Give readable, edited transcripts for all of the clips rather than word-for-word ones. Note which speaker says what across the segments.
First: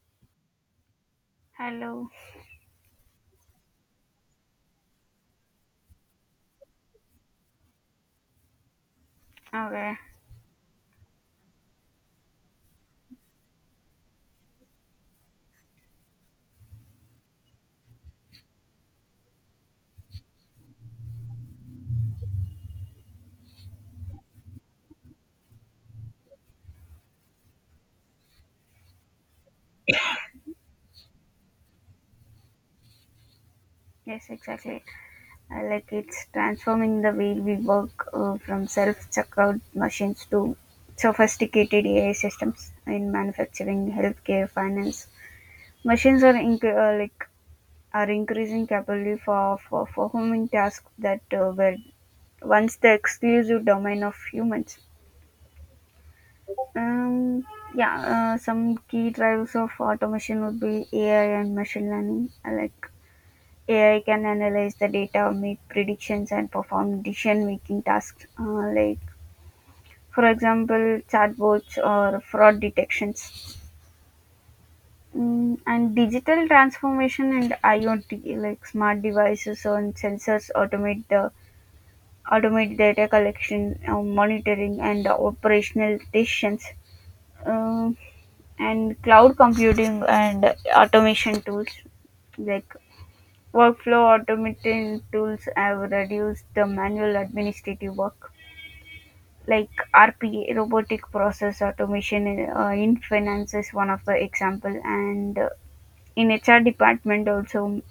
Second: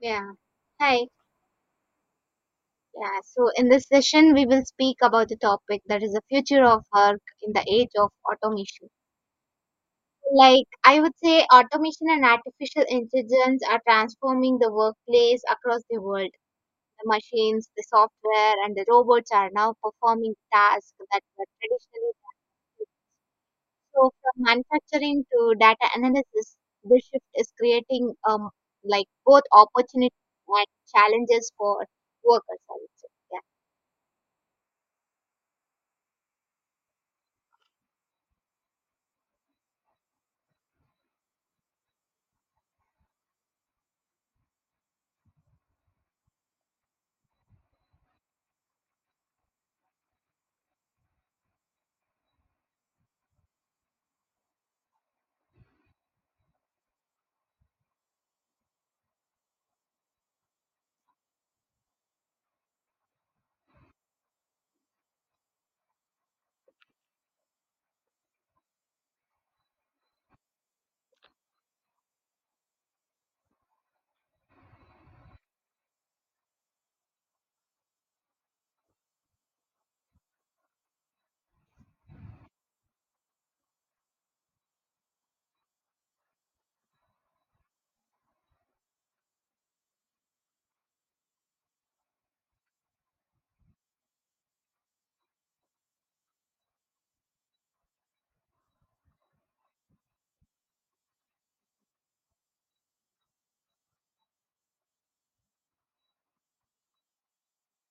Speaker 1: Yeah. Hi.
Speaker 2: Hello.
Speaker 1: Yeah. So in this session, we will speak about the topic that is the future of work in the age of automation.
Speaker 2: Okay.
Speaker 1: Like I would say, automation and artificial intelligence are transforming the workplace across the world. The machines, the software, and the robots are now performing tasks that were traditionally done. So from manufacturing to data analysis, this shift is creating like both opportunities and challenges for workers, I would say. Yeah.
Speaker 2: Yes, exactly. Like it's transforming the way we work from self checkout machines to sophisticated AI systems in manufacturing, healthcare, finance. Machines are increasing capability for performing tasks that were once the exclusive domain of humans. Um, yeah, some key drivers of automation would be AI and machine learning. Like AI can analyze the data, make predictions, and perform decision-making tasks, like, for example, chatbots or fraud detections. And digital transformation and IoT, like smart devices and sensors, automate data collection, monitoring, and operational decisions. Um and cloud computing and automation tools like workflow automation tools have reduced the manual administrative work, like RPA, robotic process automation in finance is one of the example, and in HR department also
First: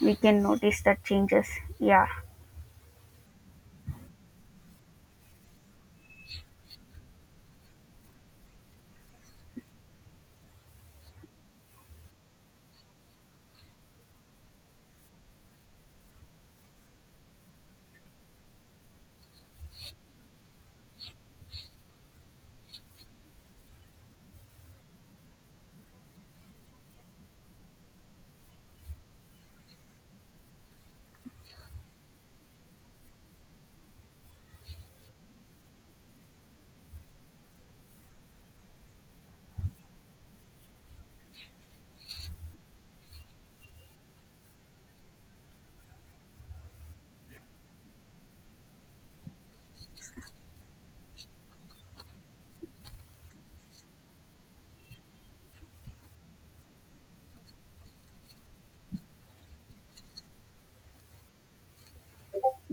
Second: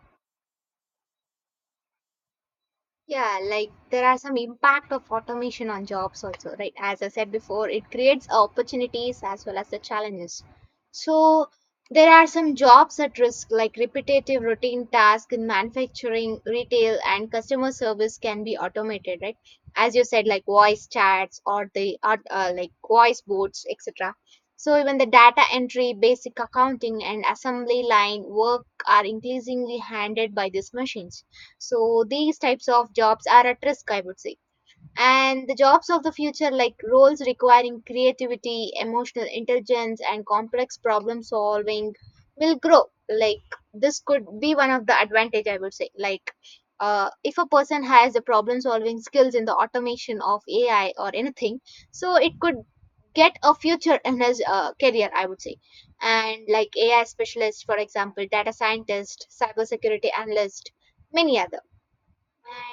Speaker 2: we can notice that changes. Yeah.
Speaker 1: Yeah, like there are some impact of automation on jobs also, right? As I said before, it creates opportunities as well as the challenges. So there are some jobs at risk, like repetitive routine tasks in manufacturing, retail, and customer service can be automated, right? As you said, like voice chats or like voice boards, etc. So even the data entry, basic accounting, and assembly line work are increasingly handled by these machines, so these types of jobs are at risk, I would say. And the jobs of the future, like roles requiring creativity, emotional intelligence, and complex problem solving, will grow. Like this could be one of the advantage, I would say. Like if a person has the problem solving skills in the automation of AI or anything, so it could get a future in his career, I would say. And like AI specialist, for example, data scientist, cybersecurity analyst, many other.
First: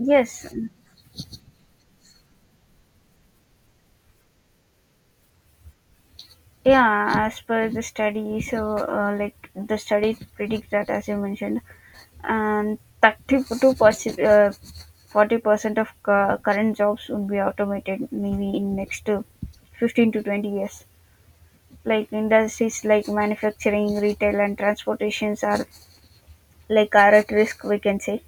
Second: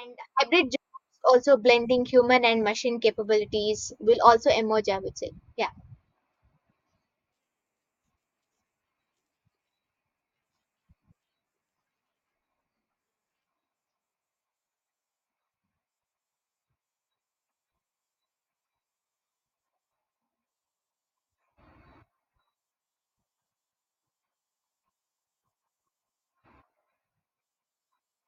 Speaker 1: And hybrid jobs, also blending human and machine capabilities, will also emerge, I would say. Yeah.
Speaker 2: yeah, as per the study, so like the study predicts that, as you mentioned, and 32%, 40% of current jobs would be automated maybe in next 15 to 20 years. Like industries like manufacturing, retail, and transportations are at risk, we can say.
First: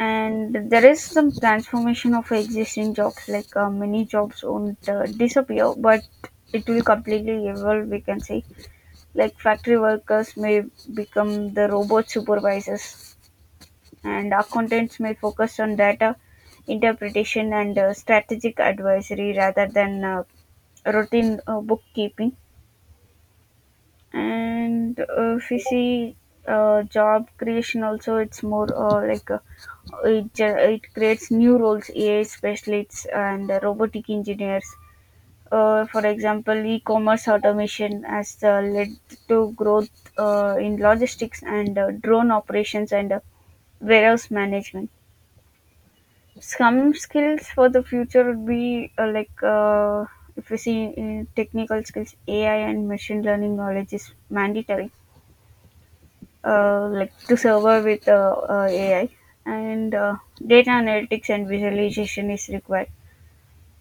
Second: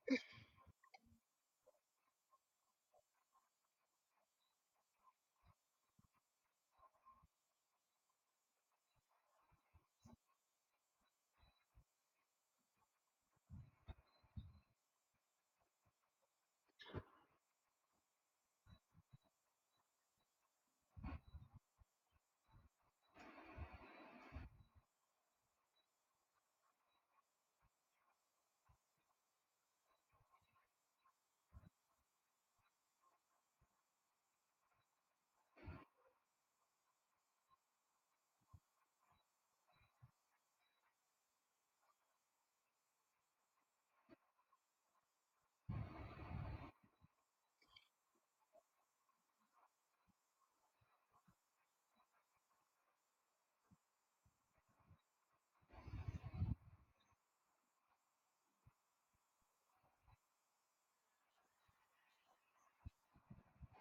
Speaker 2: And there is some transformation of existing jobs, like many jobs won't disappear, but it will completely evolve, we can say. Like factory workers may become the robot supervisors, and accountants may focus on data interpretation and strategic advisory rather than routine bookkeeping. And if you see job creation, also it's more, it, ge- it creates new roles, AI specialists and robotic engineers. For example, e-commerce automation has led to growth in logistics and drone operations and warehouse management. Some skills for the future would be if you see in technical skills, AI and machine learning knowledge is mandatory, like to survive with AI, and data analytics and visualization is required,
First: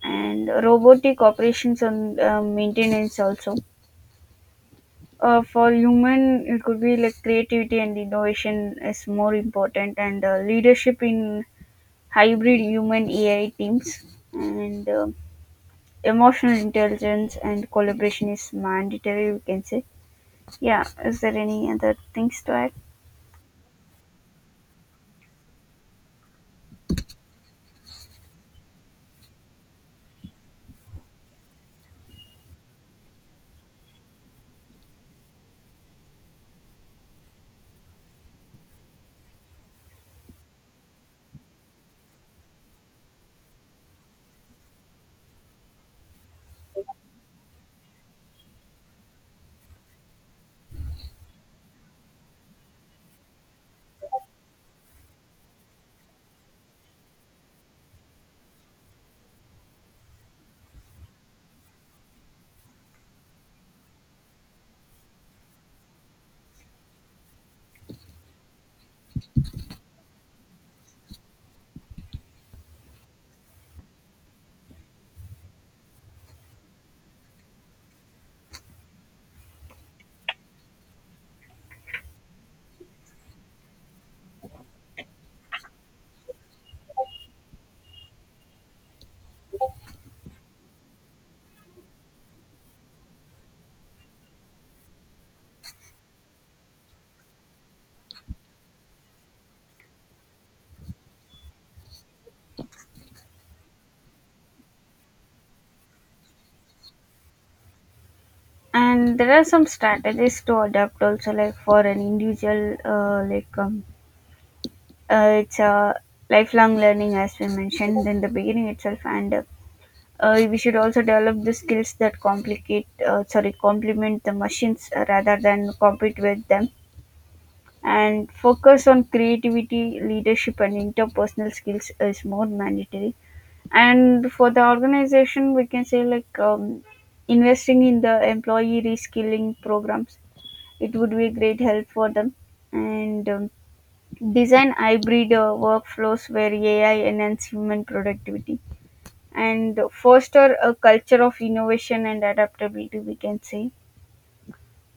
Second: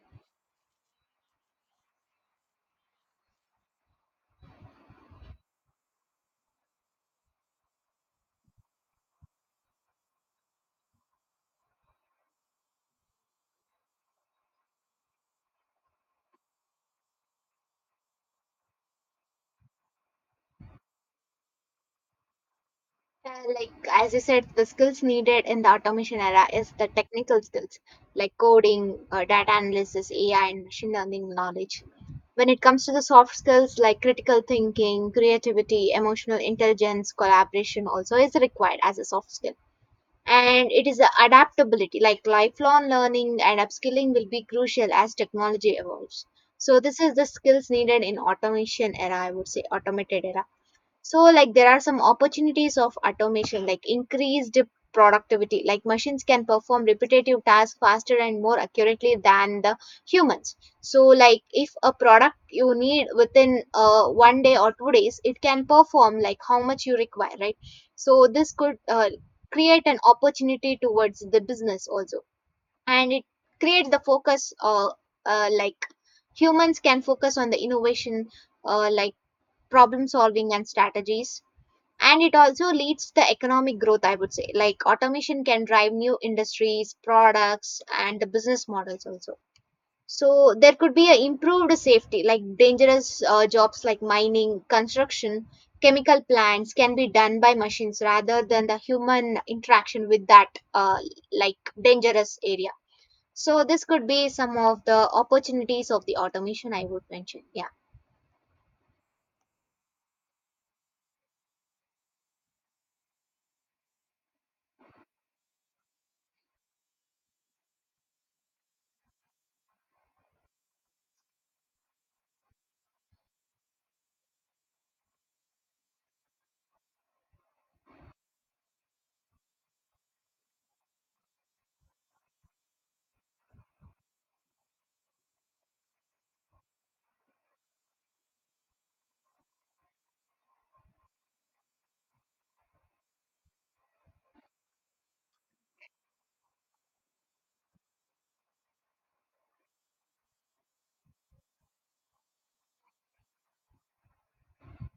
Speaker 2: and robotic operations and maintenance also. For human, it could be like creativity and innovation is more important, and leadership in hybrid human AI teams, and emotional intelligence and collaboration is mandatory, we can say. Yeah, is there any other things to add?
Speaker 1: Like, as you said, the skills needed in the automation era is the technical skills like coding, data analysis, AI, and machine learning knowledge. When it comes to the soft skills like critical thinking, creativity, emotional intelligence, collaboration also is required as a soft skill. And it is the adaptability, like lifelong learning and upskilling will be crucial as technology evolves. So this is the skills needed in automation era, I would say, automated era. So like there are some opportunities of automation, like increased productivity, like machines can perform repetitive tasks faster and more accurately than the humans. So like if a product you need within one day or 2 days, it can perform like how much you require, right? So this could create an opportunity towards the business also. And it creates the focus, like humans can focus on the innovation, like problem solving and strategies. And it also leads the economic growth, I would say. Like automation can drive new industries, products, and the business models also. So there could be a improved safety, like dangerous jobs like mining, construction, chemical plants can be done by machines rather than the human interaction with that like dangerous area. So this could be some of the opportunities of the automation, I would mention. Yeah.
Speaker 2: And there are some strategies to adapt also, like for an individual, it's a lifelong learning, as we mentioned in the beginning itself, and we should also develop the skills that complicate, sorry, complement the machines, rather than compete with them, and focus on creativity, leadership, and interpersonal skills is more mandatory. And for the organization we can say, like investing in the employee reskilling programs, it would be a great help for them. And design hybrid workflows where AI enhance human productivity, and foster a culture of innovation and adaptability, we can say.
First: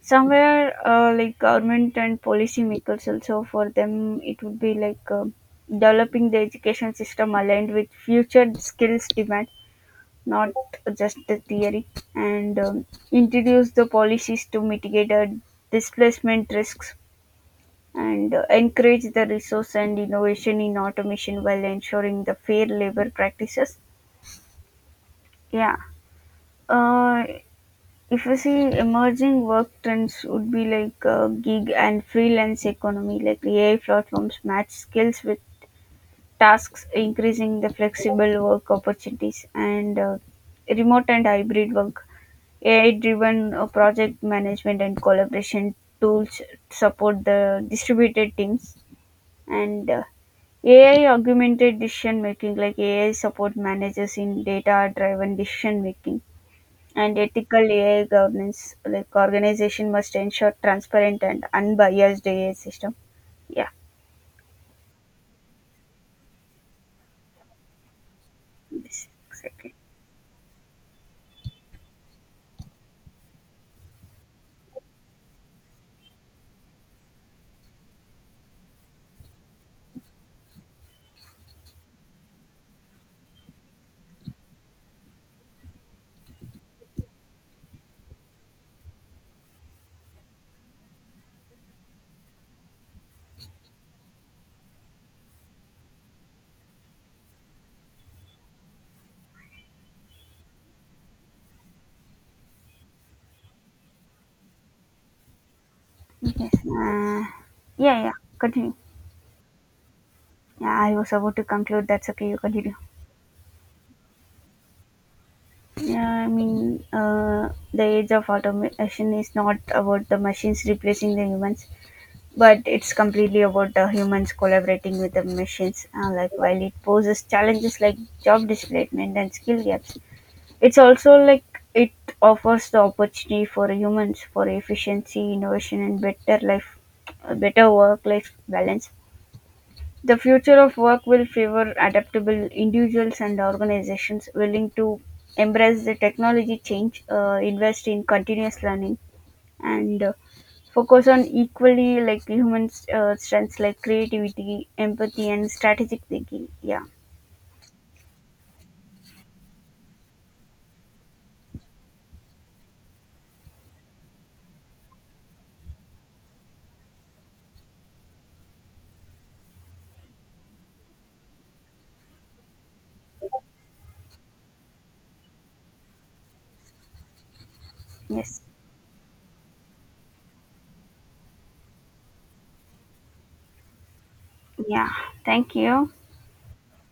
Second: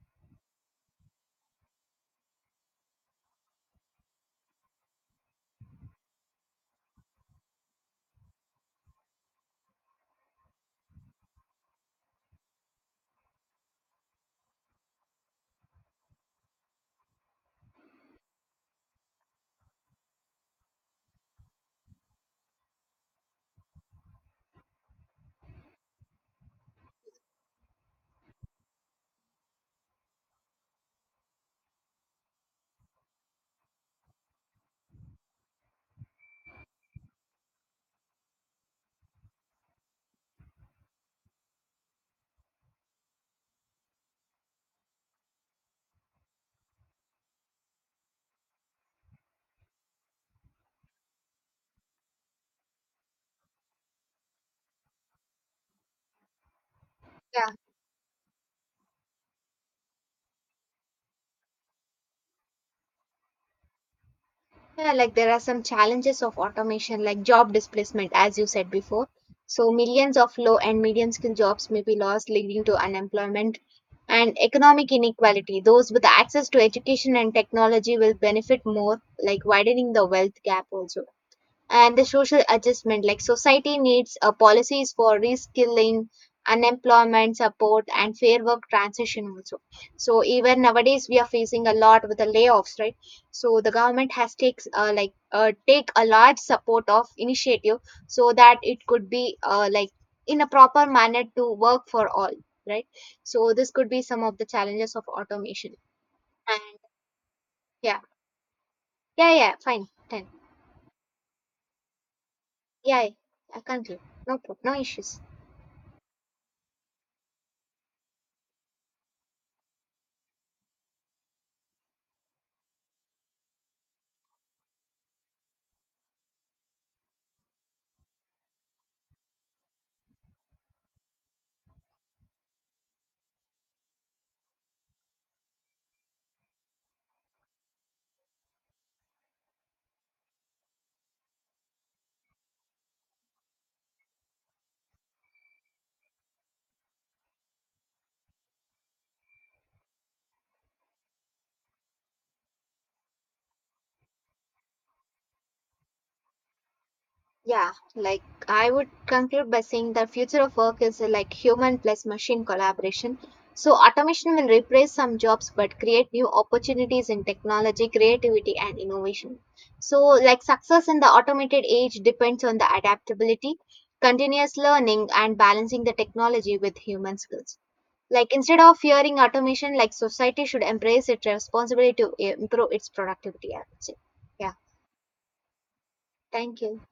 Speaker 2: Somewhere, like government and policy makers also, for them it would be like, developing the education system aligned with future skills demand, not just the theory, and introduce the policies to mitigate displacement risks, and encourage the resource and innovation in automation while ensuring the fair labor practices. Yeah. Uh, if you see, emerging work trends would be like gig and freelance economy, like AI platforms match skills with tasks, increasing the flexible work opportunities, and remote and hybrid work. AI-driven project management and collaboration tools support the distributed teams, and AI augmented decision making, like AI support managers in data driven decision making, and
Speaker 1: Yeah.
Speaker 2: ethical AI governance, like organization must ensure transparent and unbiased AI system. Yeah,
Speaker 1: Yeah, like there are some challenges of automation, like job displacement, as you said
Speaker 2: this
Speaker 1: before. So,
Speaker 2: exactly.
Speaker 1: millions of low and medium skill jobs may be lost, leading to unemployment and economic inequality. Those with access to education and technology will benefit more, like widening the wealth gap also. And the social adjustment, like society needs policies for reskilling, unemployment support, and fair work transition also. So even nowadays we are facing a lot with the layoffs, right? So the government has takes take a large support of initiative, so that it could be like in a proper manner to work for all, right? So this could be some of the challenges of automation,
Speaker 2: Yes.
Speaker 1: and yeah.
Speaker 2: Yeah, yeah. Continue.
Speaker 1: Yeah, yeah, fine. 10.
Speaker 2: Yeah, I was about to conclude. That's okay. You continue.
Speaker 1: Yeah, yeah. I can't. No problem, no issues.
Speaker 2: Yeah, I mean, the age of automation is not about the machines replacing the humans, but it's completely about the humans collaborating with the machines. Like while it poses challenges like job displacement and skill gaps, it's also like it offers the opportunity for humans for efficiency, innovation, and better life, better work-life balance. The future of work will favor adaptable individuals and organizations willing to embrace the technology change, invest in continuous learning, and focus on equally like human strengths like creativity, empathy, and strategic thinking. Yeah.
Speaker 1: Yeah, like I would conclude by saying the future of work is like human plus machine collaboration. So automation will replace some jobs but create new opportunities in technology, creativity, and innovation. So like success in the automated age depends on the adaptability, continuous learning, and balancing the technology with human skills. Like
Speaker 2: Yes.
Speaker 1: instead of fearing automation, like society should embrace its responsibility to improve its productivity, I would say. Yeah,
Speaker 2: Yeah. Thank you.
Speaker 1: thank you.